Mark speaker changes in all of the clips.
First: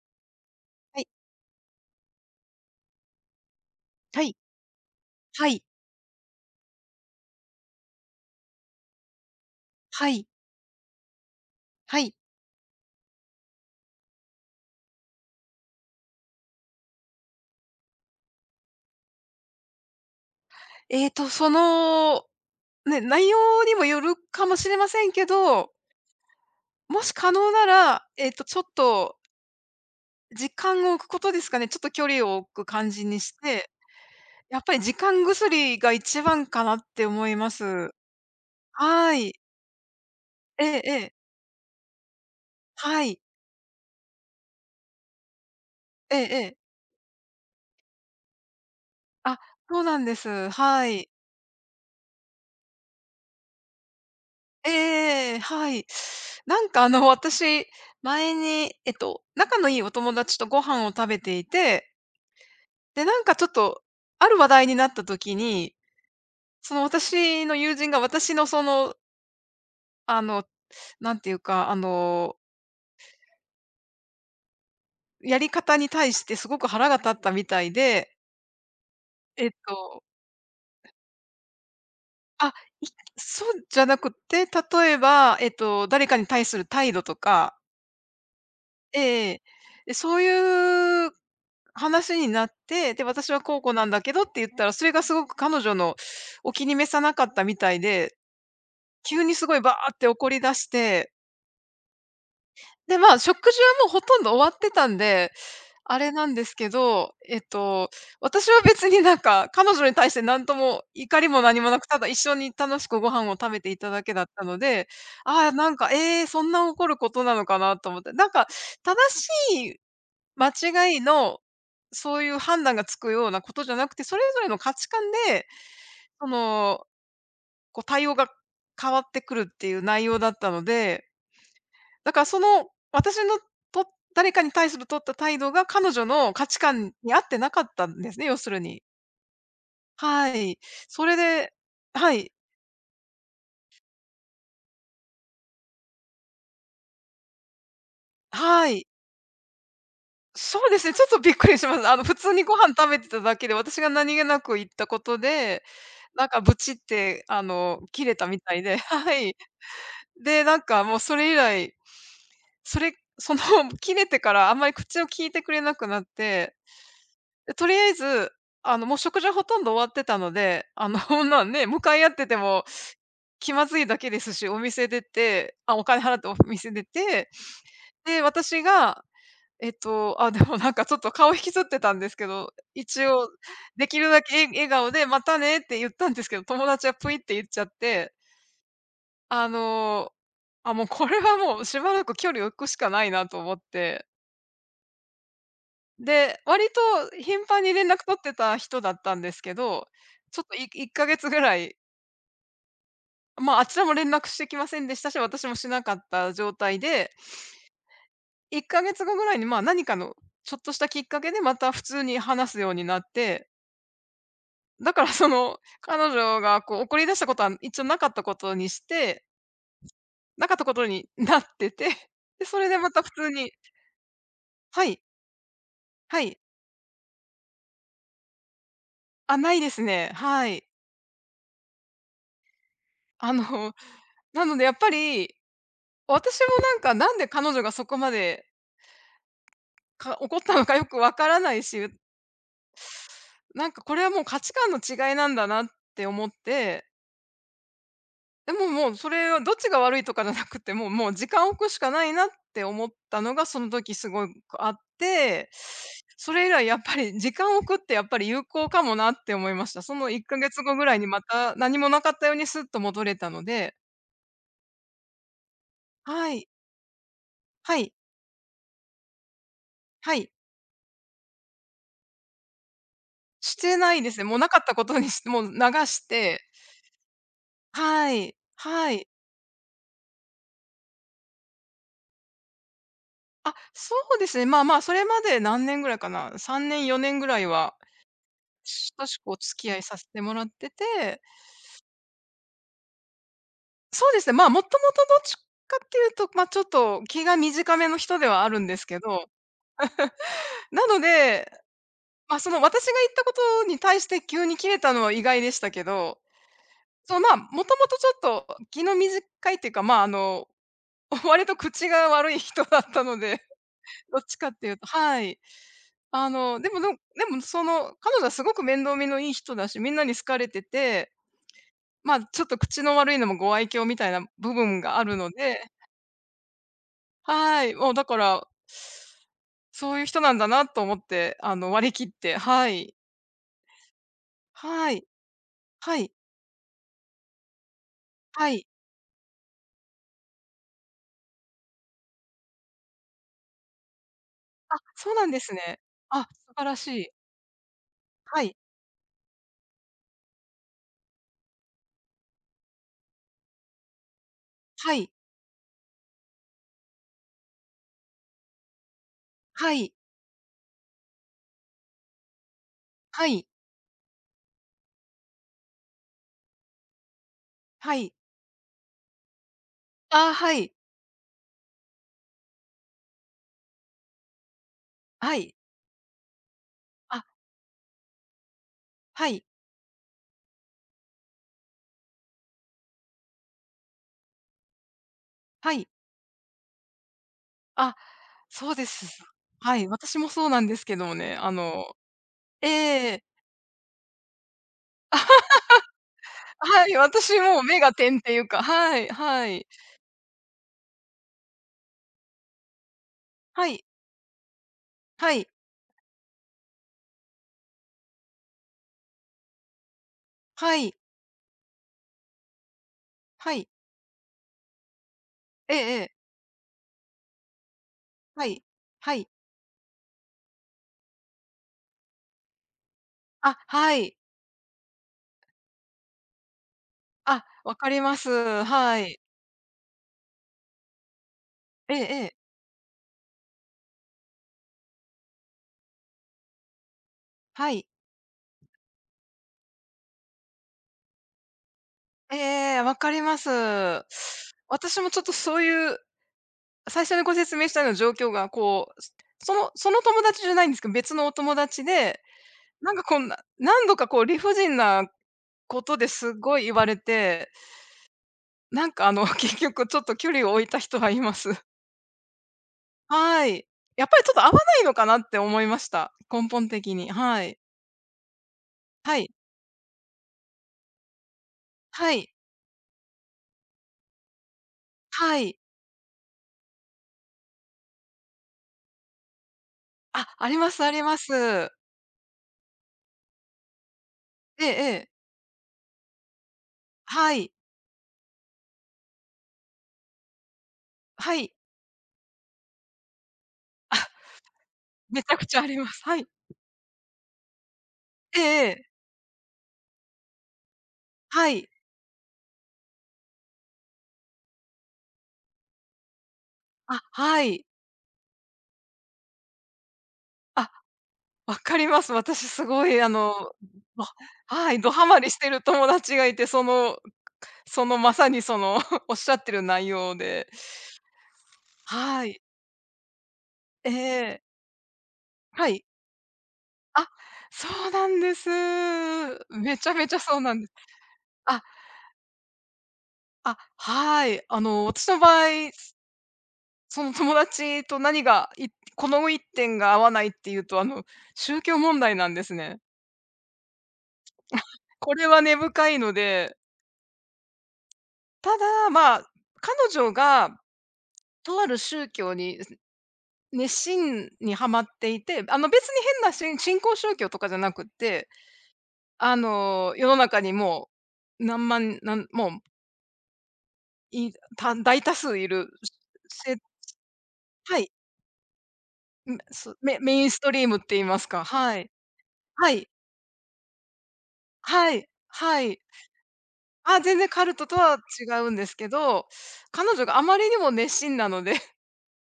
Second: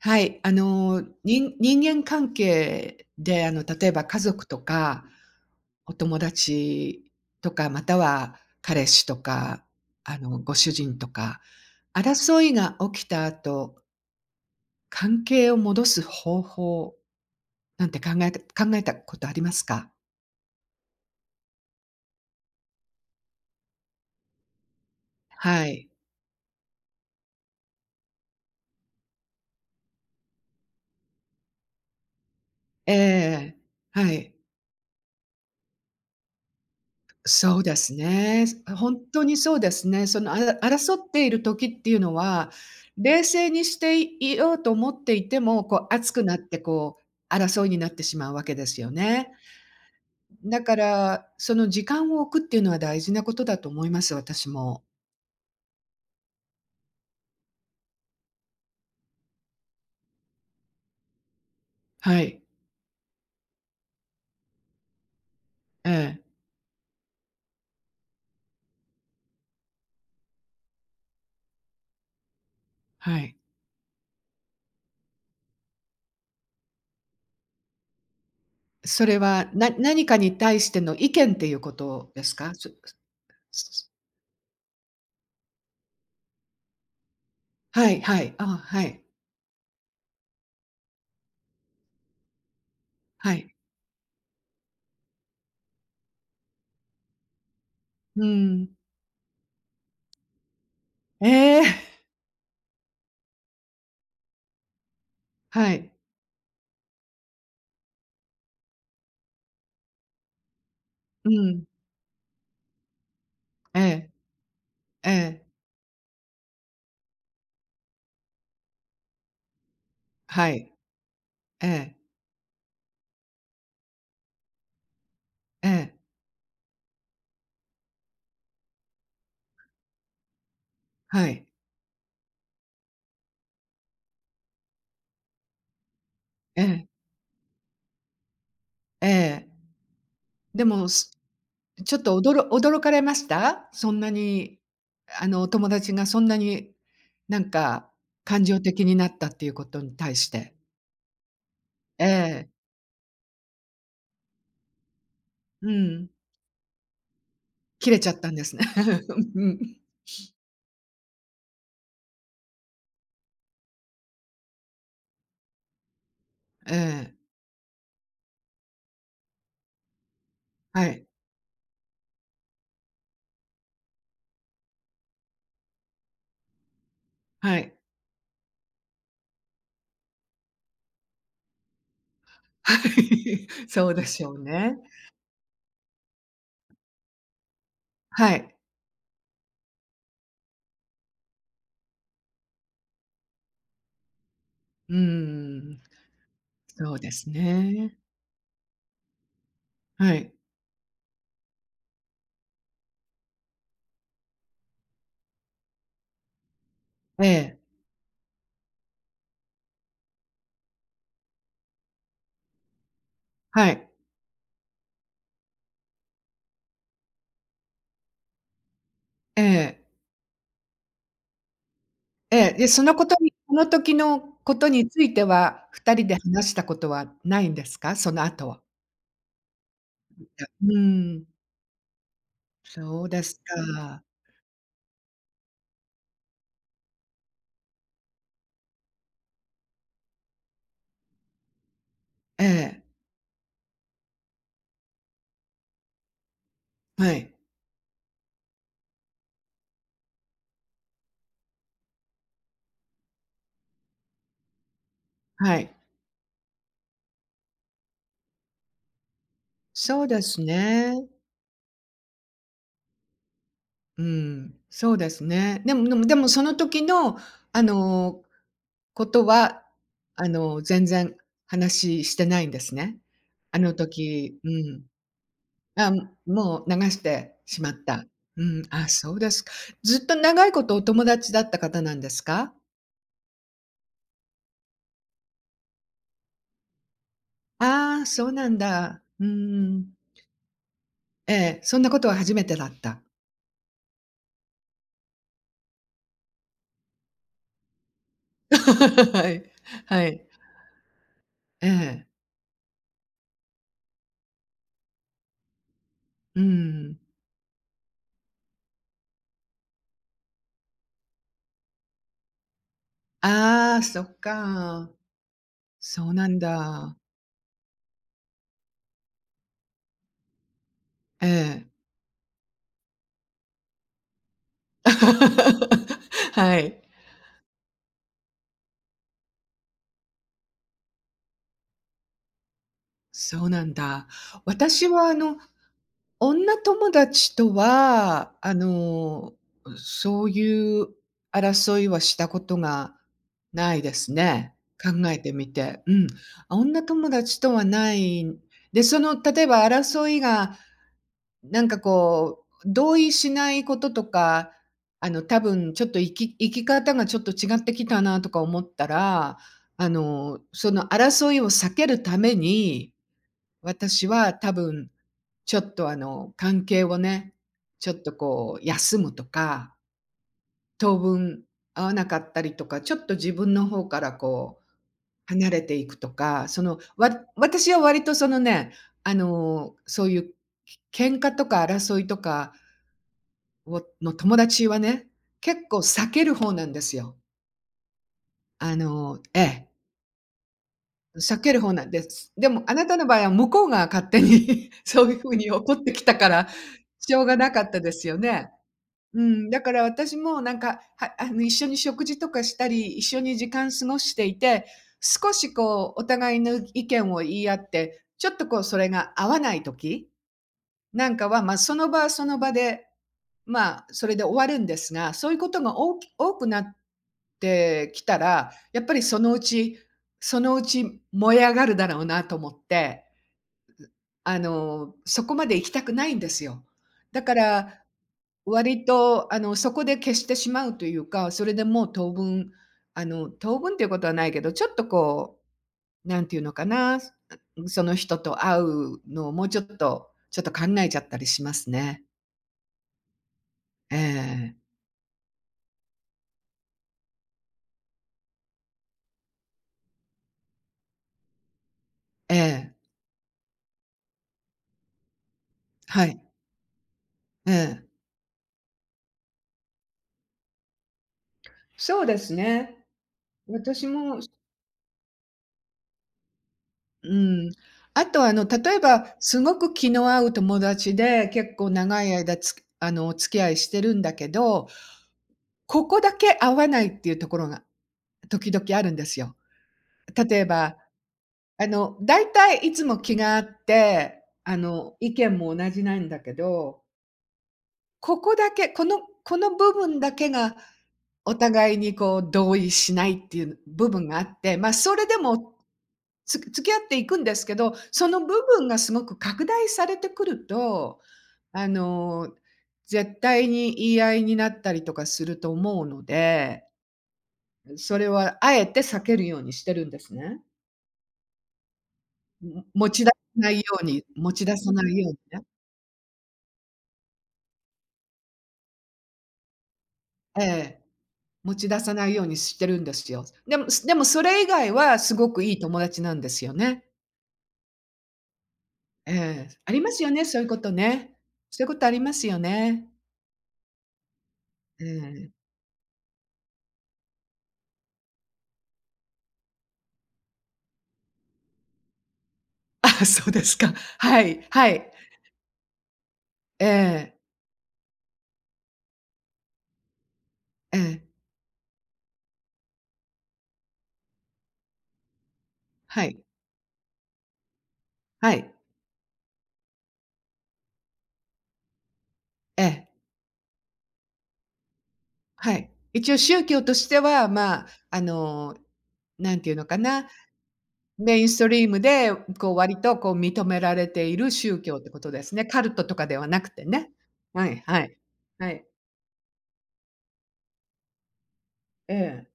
Speaker 1: はい、
Speaker 2: はい。
Speaker 1: 人間関係で、例えば家
Speaker 2: はい。
Speaker 1: 族とか、
Speaker 2: はい。
Speaker 1: お友達とか、または彼氏とか、
Speaker 2: はい。
Speaker 1: ご主人とか、
Speaker 2: はい。
Speaker 1: 争いが起きた後、関係を戻す方法なんて考えたことありますか？
Speaker 2: ええと、その、ね、内容にもよるかもしれませんけ
Speaker 1: は
Speaker 2: ど、
Speaker 1: い。
Speaker 2: もし可能なら、ちょっと時間を置くことですかね。ちょっと距離を置く感
Speaker 1: ええ
Speaker 2: じにし
Speaker 1: え。
Speaker 2: て、
Speaker 1: はい。
Speaker 2: やっぱり時間薬が一番かなって思いま
Speaker 1: そうで
Speaker 2: す。
Speaker 1: すね。本
Speaker 2: は
Speaker 1: 当
Speaker 2: い。
Speaker 1: にそうですね。あら
Speaker 2: えええ
Speaker 1: 争っ
Speaker 2: え。
Speaker 1: ている時っていうのは、
Speaker 2: はい。
Speaker 1: 冷静にしていようと思っていても、こう熱
Speaker 2: ええ
Speaker 1: くなっ
Speaker 2: ええ。
Speaker 1: て、こう、争いになってしまうわけですよね。
Speaker 2: あ、そうなんです。
Speaker 1: だか
Speaker 2: はい。
Speaker 1: ら、その時間を置くっていうのは大事なことだと思います、私
Speaker 2: ええ
Speaker 1: も。
Speaker 2: ええ、はい。なんか、私、前に、仲のいいお友達とご飯を食べていて。
Speaker 1: はい。
Speaker 2: で、なんかちょっと、ある話題になった時に、
Speaker 1: ええ、
Speaker 2: その私の友人が私のその、あの、なんていうか、あの、
Speaker 1: はい。
Speaker 2: やり方に対してすごく腹が立ったみたいで、
Speaker 1: それ
Speaker 2: え
Speaker 1: は、
Speaker 2: っ
Speaker 1: な
Speaker 2: と、
Speaker 1: 何かに対しての意見っていうことです
Speaker 2: あ、
Speaker 1: か？
Speaker 2: いそうじゃ
Speaker 1: す
Speaker 2: なくて、例えば、誰かに対する態度とか、
Speaker 1: はいはい。あはい。
Speaker 2: ええ、でそういう話になって、で、私
Speaker 1: は
Speaker 2: は
Speaker 1: い。
Speaker 2: こうこうなんだけどって言ったら、それがすごく彼女のお気に召さなかったみたいで、
Speaker 1: うん。
Speaker 2: 急にすごいバーって怒り出して。
Speaker 1: ええ。
Speaker 2: で、まあ、食事はもうほとんど終わってたんで、
Speaker 1: はい。
Speaker 2: あれなんですけど、私は別になんか、彼女に対して何とも怒り
Speaker 1: う
Speaker 2: も何
Speaker 1: ん。
Speaker 2: もなく、ただ一緒に楽しくご飯を食べてい
Speaker 1: え
Speaker 2: ただ
Speaker 1: え。
Speaker 2: けだったので、
Speaker 1: ええ、
Speaker 2: ああ、なんか、ええ、そんな怒ることなのかなと思って、なんか、正しい
Speaker 1: は
Speaker 2: 間
Speaker 1: い。
Speaker 2: 違いの、
Speaker 1: ええ、
Speaker 2: そういう判断がつくようなことじゃなくて、それぞれの価値観で、
Speaker 1: ええ、
Speaker 2: その、こう対応が変わってくるっていう内容だったので、
Speaker 1: はい。
Speaker 2: だからその、私のと誰かに対する取った態度が彼女の価値
Speaker 1: ええ、
Speaker 2: 観に合ってなかったんですね、要するに。
Speaker 1: ええ。
Speaker 2: はい。
Speaker 1: でも、
Speaker 2: それで
Speaker 1: ちょっ
Speaker 2: は
Speaker 1: とおど
Speaker 2: い、
Speaker 1: ろ驚かれました？そんなに、お友達がそんなに、なんか、感情
Speaker 2: は
Speaker 1: 的
Speaker 2: い。
Speaker 1: になったっていうことに対して。
Speaker 2: そうですね、ちょっとびっくりします。
Speaker 1: え
Speaker 2: 普通に
Speaker 1: え、
Speaker 2: ご飯食べてただけで、私が何気なく言ったことで、
Speaker 1: うん。
Speaker 2: なんかブチって、
Speaker 1: キレち
Speaker 2: 切
Speaker 1: ゃ
Speaker 2: れ
Speaker 1: っ
Speaker 2: た
Speaker 1: たん
Speaker 2: み
Speaker 1: で
Speaker 2: た
Speaker 1: す
Speaker 2: い
Speaker 1: ね。
Speaker 2: で、は い。
Speaker 1: うん。
Speaker 2: で、なんかもうそれ以来、それその 切れてからあんまり口を聞いてくれなくなって。
Speaker 1: ええ、
Speaker 2: でとりあえず、もう食事はほとんど終わってたので、
Speaker 1: はい、
Speaker 2: こんなんね、向かい合ってても気まずいだけですし、お店出てお金払ってお店出て、
Speaker 1: はい、
Speaker 2: で、私が、でもなんかちょっと顔引きずってたんですけど、
Speaker 1: は
Speaker 2: 一応
Speaker 1: い。
Speaker 2: で
Speaker 1: そう
Speaker 2: き
Speaker 1: で
Speaker 2: るだ
Speaker 1: しょう
Speaker 2: け笑
Speaker 1: ね。
Speaker 2: 顔で「またね」って言ったんですけど、友達はぷいって言っちゃって、
Speaker 1: はい。
Speaker 2: あの、もうこれはもうしばらく距離を置くしかないなと思って。
Speaker 1: うーん、
Speaker 2: で、割
Speaker 1: そうで
Speaker 2: と
Speaker 1: す
Speaker 2: 頻繁に連
Speaker 1: ね。
Speaker 2: 絡取ってた人だったんですけど、
Speaker 1: はい。
Speaker 2: ちょっと1ヶ月ぐらい、まあ、あちらも連絡してきませんでしたし、私もしなかった状態で、
Speaker 1: ええ、
Speaker 2: 1ヶ月後ぐらいに、まあ、何かのちょっとしたきっかけでまた普通に話すようになって、
Speaker 1: はい。
Speaker 2: だから彼女がこう怒り出したことは一応なかったことにして、
Speaker 1: ええ。
Speaker 2: なかったことになってて、
Speaker 1: え
Speaker 2: で、
Speaker 1: え、
Speaker 2: そ
Speaker 1: で、
Speaker 2: れで
Speaker 1: そ
Speaker 2: ま
Speaker 1: の
Speaker 2: た
Speaker 1: こ
Speaker 2: 普
Speaker 1: と
Speaker 2: 通
Speaker 1: に
Speaker 2: に。
Speaker 1: その時のこと
Speaker 2: は
Speaker 1: に
Speaker 2: い、
Speaker 1: ついては、2人で
Speaker 2: はい、
Speaker 1: 話したことはないんですか？その後は。
Speaker 2: あ、ないですね、
Speaker 1: う
Speaker 2: はい。
Speaker 1: ーん、そうで
Speaker 2: あ
Speaker 1: す
Speaker 2: の、
Speaker 1: か。
Speaker 2: なのでやっぱり私もなんか、なんで彼女がそこまで、怒ったのかよくわからないし、
Speaker 1: ええ、
Speaker 2: なんかこれはもう価値観の違いなんだなって思って、
Speaker 1: はい、
Speaker 2: でももうそれはどっちが悪いとかじゃなくて、もう時間を置くしかないなって思ったのがその時すごいあって、
Speaker 1: はい。
Speaker 2: それ以来やっぱり時間を置くってやっぱり有効かもなって思いました。そ
Speaker 1: そう
Speaker 2: の
Speaker 1: で
Speaker 2: 1ヶ
Speaker 1: す
Speaker 2: 月後ぐ
Speaker 1: ね。
Speaker 2: らいにまた何もなかったようにスッと戻れたので。
Speaker 1: うん、そうですね。でも
Speaker 2: は
Speaker 1: そ
Speaker 2: い、
Speaker 1: の時の、あ
Speaker 2: はい、
Speaker 1: の、ことは、
Speaker 2: はい、
Speaker 1: 全然話してないんですね。
Speaker 2: し
Speaker 1: あの
Speaker 2: てないですね。も
Speaker 1: 時
Speaker 2: う
Speaker 1: う
Speaker 2: なかった
Speaker 1: ん。
Speaker 2: ことにしてもう流
Speaker 1: あ、
Speaker 2: して。
Speaker 1: もう流してしまった。
Speaker 2: はい。
Speaker 1: うん、あ、
Speaker 2: はい。
Speaker 1: そうですか。ずっと長いことお友達だった方なんですか？
Speaker 2: あ、そうですね。まあまあ、それまで何年ぐらいかな。3年、4年ぐらいは、
Speaker 1: ああ、そうなんだ。
Speaker 2: 親し
Speaker 1: うー
Speaker 2: くお付き合い
Speaker 1: ん。
Speaker 2: させてもらってて、
Speaker 1: ええ、そんなことは初めてだった。
Speaker 2: そうですね、まあ、もともとどっちかっていうと、ま、ちょっと気が短めの人ではあ るんですけど、
Speaker 1: はい。はい。
Speaker 2: なので、
Speaker 1: ええ。
Speaker 2: ま、私が言ったことに対して急に切れたのは意外でしたけど、
Speaker 1: うん。
Speaker 2: そうまあ、もともとちょっと気の短いっていうか、まあ、割と口が悪い人だったので、
Speaker 1: ああ、そ
Speaker 2: ど
Speaker 1: っ
Speaker 2: っちかっていうと、
Speaker 1: か。
Speaker 2: はい。
Speaker 1: そうなん
Speaker 2: でも
Speaker 1: だ。
Speaker 2: でもその、彼女はすごく面倒見のいい人だし、みんなに好かれてて、
Speaker 1: ええ。
Speaker 2: まあ、ちょっと口の悪いのもご愛嬌みたいな部分があるので。
Speaker 1: はい。
Speaker 2: はい、もうだから、そういう人なんだなと思って、割り切って、はい。
Speaker 1: そうなんだ。私
Speaker 2: はい。
Speaker 1: は
Speaker 2: はい。
Speaker 1: 女友達とは、
Speaker 2: はい。
Speaker 1: そういう争いはしたことがないですね。
Speaker 2: あ、
Speaker 1: 考
Speaker 2: そう
Speaker 1: え
Speaker 2: なん
Speaker 1: て
Speaker 2: で
Speaker 1: み
Speaker 2: すね。
Speaker 1: て。うん。
Speaker 2: あ、素晴ら
Speaker 1: 女
Speaker 2: しい。
Speaker 1: 友達とはない。
Speaker 2: はい。
Speaker 1: で、例えば争いが、なんかこう、同意しないこととか、
Speaker 2: はい。
Speaker 1: 多分ちょっと生き方がちょっと違ってきたなとか思ったら、
Speaker 2: はい。
Speaker 1: その争いを避けるために、
Speaker 2: はい。
Speaker 1: 私は多分ちょっと関係をね、ちょ
Speaker 2: は
Speaker 1: っと
Speaker 2: い。
Speaker 1: こう休むとか、
Speaker 2: あ、はい。
Speaker 1: 当分会わなかったりとか、ちょっと自分の方からこう、
Speaker 2: は
Speaker 1: 離
Speaker 2: い。
Speaker 1: れていくとか、
Speaker 2: あ、
Speaker 1: 私は割とそのね、
Speaker 2: はい。
Speaker 1: そういう喧嘩とか争いとかをの友達はね、結
Speaker 2: は
Speaker 1: 構
Speaker 2: い。
Speaker 1: 避ける方なんですよ。
Speaker 2: あ、そうです。
Speaker 1: ええ、
Speaker 2: はい、私もそうなんですけどもね、
Speaker 1: 避ける方なんです。でもあなたの
Speaker 2: え
Speaker 1: 場合
Speaker 2: え。
Speaker 1: は向こうが勝手に そういう風に怒ってきたから、
Speaker 2: はい、
Speaker 1: しょうが
Speaker 2: 私
Speaker 1: な
Speaker 2: も
Speaker 1: か
Speaker 2: う
Speaker 1: った
Speaker 2: 目
Speaker 1: で
Speaker 2: が
Speaker 1: すよ
Speaker 2: 点っていう
Speaker 1: ね。
Speaker 2: か、はい
Speaker 1: う
Speaker 2: は
Speaker 1: ん、だ
Speaker 2: い。
Speaker 1: から私もなんか、はあの、一緒に食事とかしたり、一緒に時
Speaker 2: は
Speaker 1: 間
Speaker 2: い、
Speaker 1: 過ごしていて、少
Speaker 2: はい、
Speaker 1: しこうお互いの意見を言い合って、ちょっとこうそれが合わない時
Speaker 2: はい、
Speaker 1: なんかは、まあ、その場はその場で、
Speaker 2: はい。
Speaker 1: まあ、それで終わるんですが、そういうこと
Speaker 2: え
Speaker 1: が
Speaker 2: え
Speaker 1: お
Speaker 2: え
Speaker 1: き
Speaker 2: え、
Speaker 1: 多くなってきた
Speaker 2: は
Speaker 1: ら、
Speaker 2: い、
Speaker 1: やっぱり
Speaker 2: は
Speaker 1: そ
Speaker 2: い。
Speaker 1: のうちそのうち燃え上がるだろうなと思って、
Speaker 2: あ、はい。
Speaker 1: そこまで行きたくないんですよ。だか
Speaker 2: あ、わ
Speaker 1: ら
Speaker 2: かります。
Speaker 1: 割
Speaker 2: はい。
Speaker 1: とそこで消してしまうというか、それでもう
Speaker 2: ええ
Speaker 1: 当
Speaker 2: ええ、
Speaker 1: 分、当分っていうことはないけど、ちょっとこう、んていうのかな、
Speaker 2: は
Speaker 1: そ
Speaker 2: い。
Speaker 1: の人と会うのをもうちょっと、ちょっと考えちゃったりしますね。
Speaker 2: ええ、わかりま
Speaker 1: ええ
Speaker 2: す。
Speaker 1: ええ。
Speaker 2: 私もちょっとそういう、最初にご説明したような状況がこう、その友達じゃないんですけど、別のお友達で、なんかこんな何度かこう理不尽なこと
Speaker 1: は
Speaker 2: で
Speaker 1: い。
Speaker 2: すごい言われて、
Speaker 1: ええ。
Speaker 2: なんか結局ちょっと距離を置いた人はいます。
Speaker 1: そうですね。
Speaker 2: はい。
Speaker 1: 私
Speaker 2: やっぱ
Speaker 1: も、
Speaker 2: りちょっと合わないのかなって思いました。根本的に。
Speaker 1: う
Speaker 2: は
Speaker 1: ん。
Speaker 2: い。
Speaker 1: あと例えば
Speaker 2: はい。
Speaker 1: すごく気の合う友達で、結構長い
Speaker 2: はい。
Speaker 1: 間つあの、お付き合いしてるんだけど、
Speaker 2: はい。
Speaker 1: ここだけ合わないっていうところが時々あるんですよ。
Speaker 2: あ、
Speaker 1: 例え
Speaker 2: ありま
Speaker 1: ば、
Speaker 2: すあります。
Speaker 1: だいたいいつも気が合って、
Speaker 2: ええええ。
Speaker 1: 意見も同じなんだけど、
Speaker 2: はい。
Speaker 1: ここだけ、この部分だけがお
Speaker 2: はい。
Speaker 1: 互いにこう同意しないっていう部
Speaker 2: あ、
Speaker 1: 分があ って、ま、それで
Speaker 2: めちゃく
Speaker 1: も
Speaker 2: ちゃあります。はい。
Speaker 1: 付き合っていくんですけど、その部
Speaker 2: ええ
Speaker 1: 分
Speaker 2: え
Speaker 1: が
Speaker 2: え。
Speaker 1: すごく拡大されてくると、
Speaker 2: は
Speaker 1: あ
Speaker 2: い。
Speaker 1: の、絶対に言い合いになったりとかすると思うので、
Speaker 2: あ、はい。
Speaker 1: それはあえて避けるようにしてるんですね。
Speaker 2: あ、わかります。私すご
Speaker 1: 持
Speaker 2: い
Speaker 1: ち出さないように
Speaker 2: ど
Speaker 1: 持ち出さ
Speaker 2: はい、
Speaker 1: な
Speaker 2: ド
Speaker 1: い
Speaker 2: ハ
Speaker 1: ように
Speaker 2: マりし
Speaker 1: ね。
Speaker 2: てる友達がいて、そのまさにその おっしゃってる内容
Speaker 1: え
Speaker 2: で。
Speaker 1: え、持ち出さないよう
Speaker 2: は
Speaker 1: に
Speaker 2: い。
Speaker 1: してるんですよ。でも
Speaker 2: え
Speaker 1: でもそれ
Speaker 2: え。
Speaker 1: 以外はすごくいい
Speaker 2: は
Speaker 1: 友
Speaker 2: い。
Speaker 1: 達なんですよね。
Speaker 2: あ、そうなんです。
Speaker 1: ええ、あ
Speaker 2: め
Speaker 1: り
Speaker 2: ち
Speaker 1: ま
Speaker 2: ゃ
Speaker 1: す
Speaker 2: め
Speaker 1: よ
Speaker 2: ちゃ
Speaker 1: ね、
Speaker 2: そ
Speaker 1: そ
Speaker 2: う
Speaker 1: ういう
Speaker 2: な
Speaker 1: こ
Speaker 2: んで
Speaker 1: と
Speaker 2: す。
Speaker 1: ね。
Speaker 2: あ、
Speaker 1: そういうことありますよね。
Speaker 2: あ、はい。
Speaker 1: え
Speaker 2: 私の場
Speaker 1: え。
Speaker 2: 合、その友達と何が、この一点が合わないっていうと、宗教問題なんですね。
Speaker 1: あ、そうですか。はい、はい。
Speaker 2: これは根深いので、
Speaker 1: ええ、
Speaker 2: ただ、まあ、彼女が
Speaker 1: ええ、
Speaker 2: とある宗教に、熱心にはまっていて、別に
Speaker 1: はい、
Speaker 2: 変な信仰宗教とかじゃなくって、
Speaker 1: はい、
Speaker 2: 世の中にもう何万なんもう
Speaker 1: ええ、
Speaker 2: いた大多数い
Speaker 1: は
Speaker 2: る、
Speaker 1: い。一応宗
Speaker 2: せ
Speaker 1: 教としては、まあ、
Speaker 2: はい、
Speaker 1: なんていうのかな、
Speaker 2: メインストリームって言い
Speaker 1: メ
Speaker 2: ま
Speaker 1: イ
Speaker 2: す
Speaker 1: ンス
Speaker 2: か、
Speaker 1: トリー
Speaker 2: は
Speaker 1: ム
Speaker 2: い。
Speaker 1: で、こう、
Speaker 2: は
Speaker 1: 割
Speaker 2: い。
Speaker 1: とこう認められている宗教って
Speaker 2: は
Speaker 1: こ
Speaker 2: い。
Speaker 1: とですね。カ
Speaker 2: は
Speaker 1: ル
Speaker 2: い。
Speaker 1: トとかではなくてね。
Speaker 2: あ、全然カ
Speaker 1: は
Speaker 2: ル
Speaker 1: い
Speaker 2: トと
Speaker 1: はい。
Speaker 2: は違
Speaker 1: は
Speaker 2: うん
Speaker 1: い。
Speaker 2: ですけど、彼女があまりにも熱心なので、
Speaker 1: ええ。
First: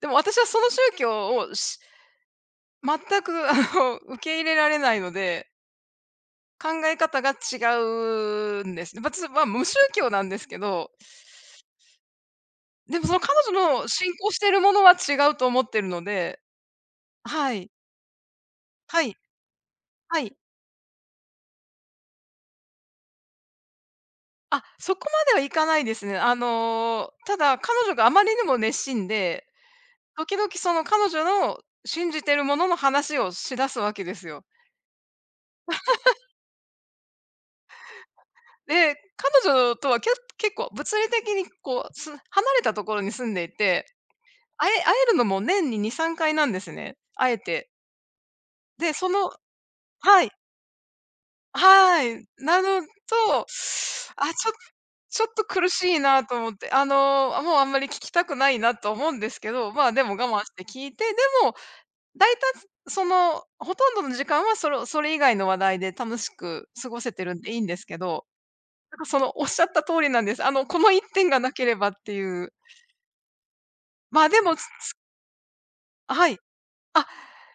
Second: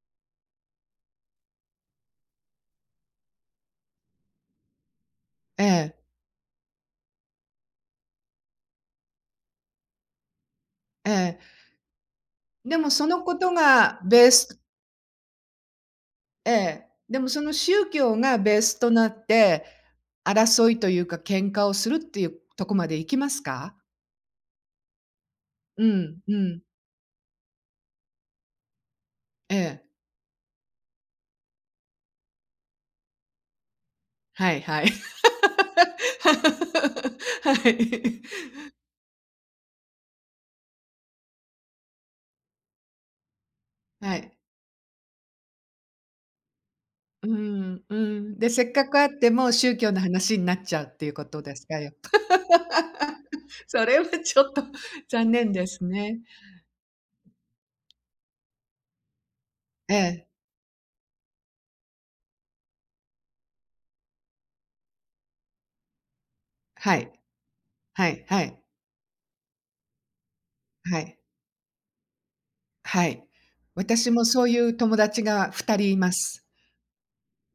Speaker 2: でも私はその宗教を全く、受け入れられないので、
Speaker 1: ええ。
Speaker 2: 考え方が違うんですね。ま、無宗教なんですけど、
Speaker 1: ええ。でも
Speaker 2: で
Speaker 1: そ
Speaker 2: もその
Speaker 1: の
Speaker 2: 彼
Speaker 1: こと
Speaker 2: 女の
Speaker 1: が
Speaker 2: 信
Speaker 1: ベー
Speaker 2: 仰して
Speaker 1: ス
Speaker 2: るものは違うと思ってるので。
Speaker 1: ええ。でもその
Speaker 2: はい。
Speaker 1: 宗教がベースと
Speaker 2: は
Speaker 1: な
Speaker 2: い、
Speaker 1: って、
Speaker 2: はい。
Speaker 1: 争いというか喧嘩をするっていうとこまで行きますか？
Speaker 2: あ、そこまではいかな
Speaker 1: う
Speaker 2: いですね。
Speaker 1: ん、うん。
Speaker 2: ただ、彼女があまりにも熱心で、
Speaker 1: ええ。
Speaker 2: 時々その彼女の信じてるものの話をしだすわけですよ。
Speaker 1: はいはい。はい。
Speaker 2: で、彼女とは結構物理的にこう、離れたところに住んでいて、
Speaker 1: はい。
Speaker 2: 会えるのも年に2、3回なんですね、
Speaker 1: う
Speaker 2: 会えて。
Speaker 1: ん、うん。で、せっかく
Speaker 2: で、
Speaker 1: 会
Speaker 2: そ
Speaker 1: って
Speaker 2: の
Speaker 1: も宗教の
Speaker 2: はい。
Speaker 1: 話になっちゃうっていうことですかよ。
Speaker 2: はい。なのと、
Speaker 1: それは
Speaker 2: あ、
Speaker 1: ちょ
Speaker 2: ちょ
Speaker 1: っ
Speaker 2: っ
Speaker 1: と
Speaker 2: ちょっ
Speaker 1: 残
Speaker 2: と
Speaker 1: 念で
Speaker 2: 苦し
Speaker 1: す
Speaker 2: い
Speaker 1: ね。
Speaker 2: なと思って、もうあんまり聞きたくないなと思うんですけど、まあ、
Speaker 1: え
Speaker 2: でも我
Speaker 1: え、
Speaker 2: 慢して聞いて、でも、大体ほとんどの時間はそれ以外の話題で楽しく過
Speaker 1: は
Speaker 2: ご
Speaker 1: い、
Speaker 2: せてるんでいいんですけ
Speaker 1: はい、
Speaker 2: ど、
Speaker 1: はい、
Speaker 2: なんかそのおっしゃった通りなんです。この
Speaker 1: は
Speaker 2: 一
Speaker 1: い、
Speaker 2: 点がなければっていう。
Speaker 1: はい。私
Speaker 2: ま
Speaker 1: も
Speaker 2: あ、で
Speaker 1: そう
Speaker 2: も、
Speaker 1: いう友達が2人いま
Speaker 2: はい。
Speaker 1: す。
Speaker 2: あ、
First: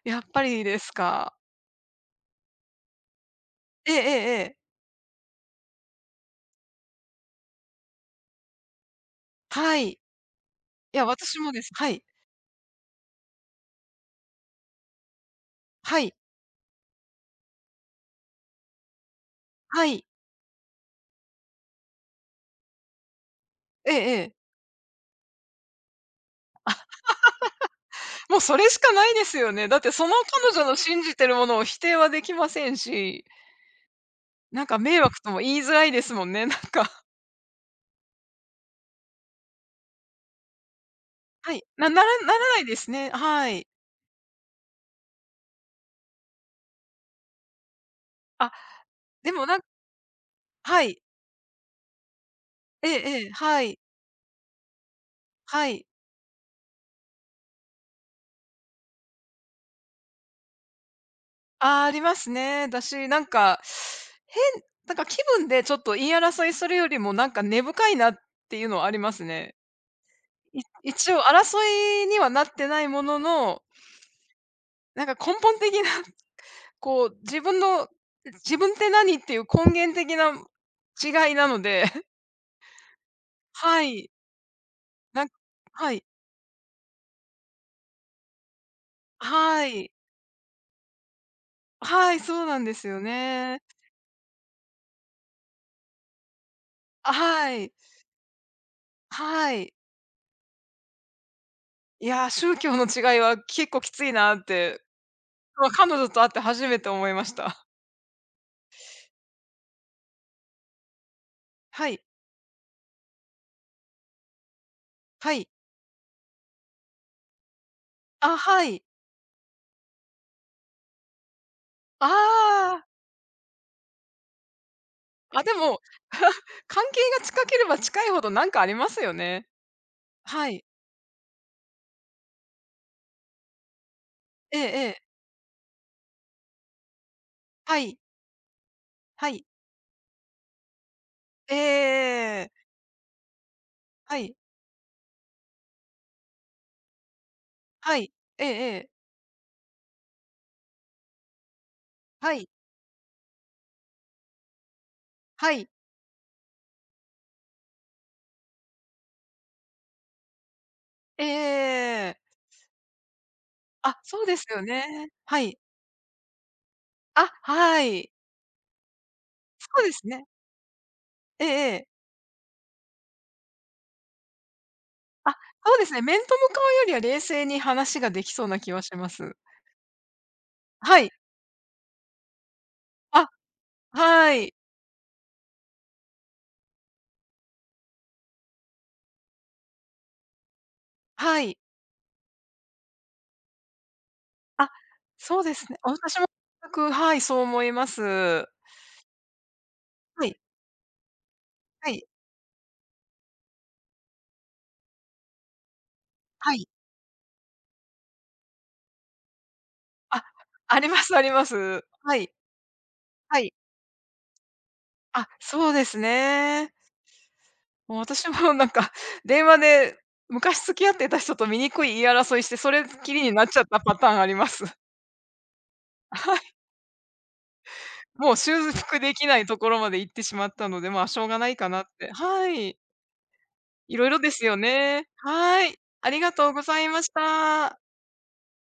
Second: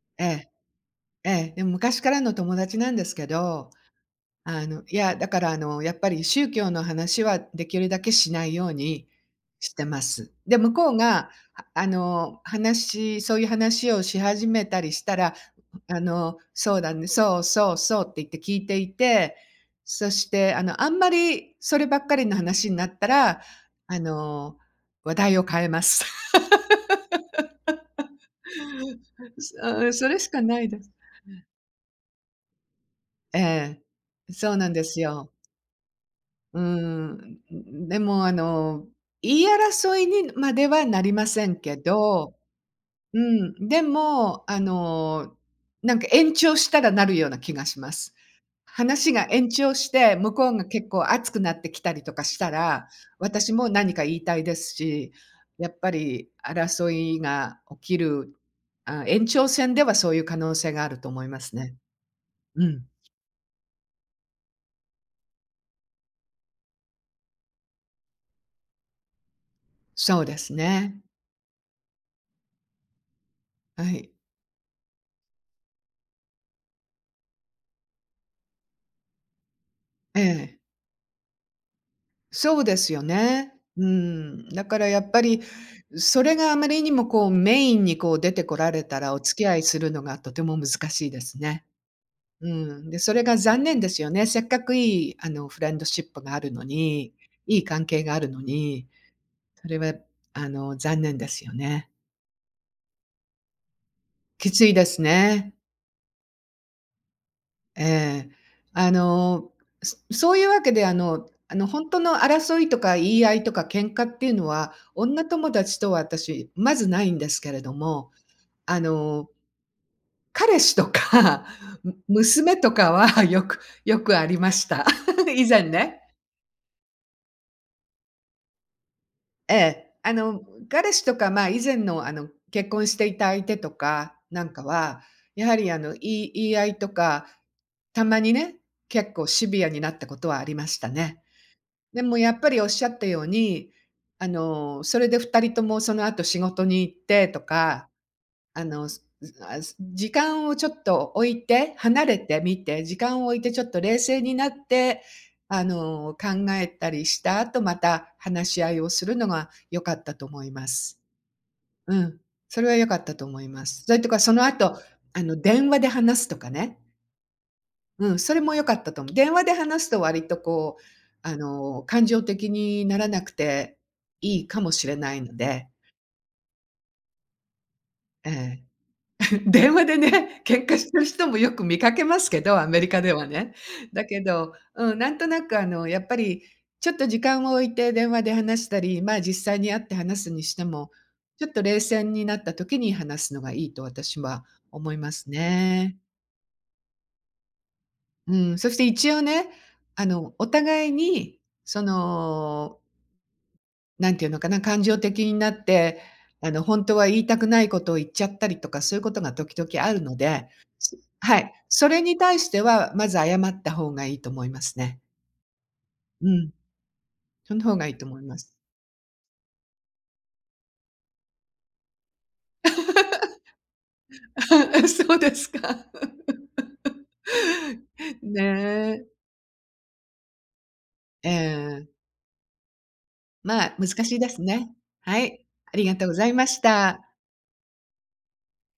Speaker 2: やっ
Speaker 1: え
Speaker 2: ぱ
Speaker 1: え、
Speaker 2: りです
Speaker 1: え
Speaker 2: か。
Speaker 1: え、でも昔からの友達なんですけど
Speaker 2: ええええええ。
Speaker 1: いや、だからやっぱり宗教の話はできるだけしないようにし
Speaker 2: は
Speaker 1: て
Speaker 2: い。
Speaker 1: ます。で、向こう
Speaker 2: いや、
Speaker 1: が、
Speaker 2: 私もです。はい。
Speaker 1: そういう話をし始めたりしたら、
Speaker 2: はい。
Speaker 1: そうだね、そうそうそうって言って聞いていて、
Speaker 2: はい。
Speaker 1: そしてあんまりそればっかりの話になったら、
Speaker 2: え
Speaker 1: あ
Speaker 2: えええ。
Speaker 1: の、話題を変えます。
Speaker 2: もうそれしかないで すよね。だって
Speaker 1: そそ
Speaker 2: その
Speaker 1: れしか
Speaker 2: 彼
Speaker 1: な
Speaker 2: 女
Speaker 1: い
Speaker 2: の
Speaker 1: です。
Speaker 2: 信じてるものを否定はできませんし、
Speaker 1: ええ。そう
Speaker 2: なん
Speaker 1: なん
Speaker 2: か
Speaker 1: で
Speaker 2: 迷
Speaker 1: す
Speaker 2: 惑
Speaker 1: よ。
Speaker 2: とも言いづらいですもんね、な
Speaker 1: う
Speaker 2: ん
Speaker 1: ー
Speaker 2: か。
Speaker 1: ん、でも、言い争いにまではなりませ
Speaker 2: は
Speaker 1: ん
Speaker 2: い、
Speaker 1: けど、
Speaker 2: ないですね。
Speaker 1: う
Speaker 2: はい。
Speaker 1: ん、でも、なんか延長したらなるような気がします。
Speaker 2: あ、
Speaker 1: 話が
Speaker 2: でも
Speaker 1: 延
Speaker 2: なんか、
Speaker 1: 長して、向こうが
Speaker 2: は
Speaker 1: 結
Speaker 2: い。
Speaker 1: 構熱くなってきたりとかした
Speaker 2: え
Speaker 1: ら、
Speaker 2: えええ、
Speaker 1: 私
Speaker 2: は
Speaker 1: も
Speaker 2: い、
Speaker 1: 何か言いたいですし、
Speaker 2: は
Speaker 1: やっ
Speaker 2: い。
Speaker 1: ぱり争いが起きる、あ、延長戦ではそういう可能性があると思いますね。
Speaker 2: ああ、あります
Speaker 1: う
Speaker 2: ね。だ
Speaker 1: ん、
Speaker 2: し、なんか、変なんか気分でちょっと言い争いするよりも、なんか根深いなっていうのはありますね。
Speaker 1: そうですね。
Speaker 2: 一応争いにはなってないものの、
Speaker 1: はい。
Speaker 2: なんか根本的なこう、自分って何っていう根源的
Speaker 1: え
Speaker 2: な
Speaker 1: え。
Speaker 2: 違いなので、
Speaker 1: そうですよね。
Speaker 2: は
Speaker 1: う
Speaker 2: い。
Speaker 1: ん。だからやっぱ
Speaker 2: なん
Speaker 1: り、
Speaker 2: はい。
Speaker 1: それがあまりにもこうメインにこう出てこられたら、お付き合い
Speaker 2: は
Speaker 1: する
Speaker 2: い。
Speaker 1: のがとても難しいですね。
Speaker 2: はい、そう
Speaker 1: う
Speaker 2: なんです
Speaker 1: ん。で、
Speaker 2: よ
Speaker 1: それが
Speaker 2: ね。
Speaker 1: 残念ですよね。せっかくいいフレンドシップがあるのに、
Speaker 2: は
Speaker 1: いい
Speaker 2: い。
Speaker 1: 関係があるのに、
Speaker 2: は
Speaker 1: そ
Speaker 2: い。
Speaker 1: れは残念ですよね。
Speaker 2: いやー、宗教の違いは結構きついなっ
Speaker 1: きつい
Speaker 2: て、
Speaker 1: ですね。
Speaker 2: まあ、彼女と会って初めて思いました。
Speaker 1: ええ。あの、そういうわけで、ほん
Speaker 2: は
Speaker 1: と
Speaker 2: い。
Speaker 1: の争いとか言い合いとか喧嘩っていうのは、女
Speaker 2: はい。
Speaker 1: 友達とは私、まずないんですけれども、
Speaker 2: あ、は
Speaker 1: あ
Speaker 2: い。
Speaker 1: の、彼氏とか、
Speaker 2: あ
Speaker 1: 娘と
Speaker 2: あ。
Speaker 1: かは よくありました。
Speaker 2: あ、
Speaker 1: 以
Speaker 2: で
Speaker 1: 前
Speaker 2: も、
Speaker 1: ね。
Speaker 2: 関係が近ければ近いほどなんかありますよね。
Speaker 1: ええ。
Speaker 2: はい。
Speaker 1: 彼氏とか、まあ、以前の、結婚していた相手とかなん
Speaker 2: ええ
Speaker 1: か
Speaker 2: え
Speaker 1: は、
Speaker 2: え。
Speaker 1: やはり、言い合いとか、
Speaker 2: はい。
Speaker 1: たまにね、結構
Speaker 2: はい。
Speaker 1: シビアになったことはありましたね。でもやっ
Speaker 2: え
Speaker 1: ぱりおっ
Speaker 2: え。
Speaker 1: しゃったように、
Speaker 2: はい。
Speaker 1: それで二人ともその後仕事に行ってとか、
Speaker 2: はい。ええええ。
Speaker 1: すあ、す時間をちょっと置いて、離れ
Speaker 2: は
Speaker 1: て
Speaker 2: い。
Speaker 1: みて、時間を置いてちょっと冷静になって、
Speaker 2: はい。
Speaker 1: 考えたりした後、また話し合いをするのが良かったと思います。
Speaker 2: ええええ
Speaker 1: う
Speaker 2: え
Speaker 1: ん、
Speaker 2: え。
Speaker 1: それは良かったと思います。それ
Speaker 2: あ、
Speaker 1: とか
Speaker 2: そう
Speaker 1: そ
Speaker 2: で
Speaker 1: の
Speaker 2: すよ
Speaker 1: 後、
Speaker 2: ね。はい。
Speaker 1: 電話で話すとかね。
Speaker 2: あ、はい。
Speaker 1: うん、それも良かったと思う。電話で
Speaker 2: そ
Speaker 1: 話
Speaker 2: う
Speaker 1: す
Speaker 2: で
Speaker 1: と
Speaker 2: すね。
Speaker 1: 割とこう、
Speaker 2: ええええ。
Speaker 1: 感情的にならなくていいかもしれない
Speaker 2: あ、
Speaker 1: ので、
Speaker 2: そうですね、面と向かうよりは冷静に話がで
Speaker 1: え
Speaker 2: きそうな
Speaker 1: え。
Speaker 2: 気はします。
Speaker 1: 電話でね、喧嘩して
Speaker 2: は
Speaker 1: る
Speaker 2: い。
Speaker 1: 人もよく見かけますけど、アメリカでは
Speaker 2: あ、
Speaker 1: ね。だけ
Speaker 2: は
Speaker 1: ど、
Speaker 2: い。
Speaker 1: うん、なんとなくやっぱりちょっと時間を置いて電話で話したり、まあ、実際に会って話すにしても、
Speaker 2: は
Speaker 1: ちょっ
Speaker 2: い。
Speaker 1: と冷静になった時に話すのがいいと私は
Speaker 2: あ、
Speaker 1: 思います
Speaker 2: そうですね。
Speaker 1: ね。
Speaker 2: 私も全く、はい、そう思いま
Speaker 1: う
Speaker 2: す。
Speaker 1: ん、そして一応ね、
Speaker 2: はい。
Speaker 1: お互いに、そ
Speaker 2: はい。
Speaker 1: の、なんていうのかな、感情的になって、
Speaker 2: はい。
Speaker 1: 本当は言いたくないことを言っちゃったりとか、そういうことが時々あるの
Speaker 2: あ、
Speaker 1: で、
Speaker 2: ありますあり
Speaker 1: は
Speaker 2: ま
Speaker 1: い、
Speaker 2: す。
Speaker 1: それ
Speaker 2: は
Speaker 1: に
Speaker 2: い。
Speaker 1: 対しては、まず謝
Speaker 2: はい。
Speaker 1: った方がいいと思いますね。
Speaker 2: あ、そうです
Speaker 1: うん、
Speaker 2: ね。
Speaker 1: その方がい
Speaker 2: もう
Speaker 1: いと思い
Speaker 2: 私
Speaker 1: ま
Speaker 2: も
Speaker 1: す。
Speaker 2: なんか、電話で昔付き合ってた人と醜い言い争いして、それっきりになっちゃったパターンあります。
Speaker 1: そうですか。
Speaker 2: はい。もう
Speaker 1: ね
Speaker 2: 修復
Speaker 1: え。
Speaker 2: できないところまで行ってしまったので、まあ、しょう
Speaker 1: え
Speaker 2: がないかなっ
Speaker 1: え。
Speaker 2: て。はい。
Speaker 1: まあ、難
Speaker 2: いろい
Speaker 1: しい
Speaker 2: ろ
Speaker 1: で
Speaker 2: で
Speaker 1: す
Speaker 2: すよ
Speaker 1: ね。
Speaker 2: ね。
Speaker 1: はい、
Speaker 2: はい。
Speaker 1: ありがとう
Speaker 2: あ
Speaker 1: ご
Speaker 2: り
Speaker 1: ざ
Speaker 2: が
Speaker 1: いま
Speaker 2: とう
Speaker 1: し
Speaker 2: ございま
Speaker 1: た。
Speaker 2: した。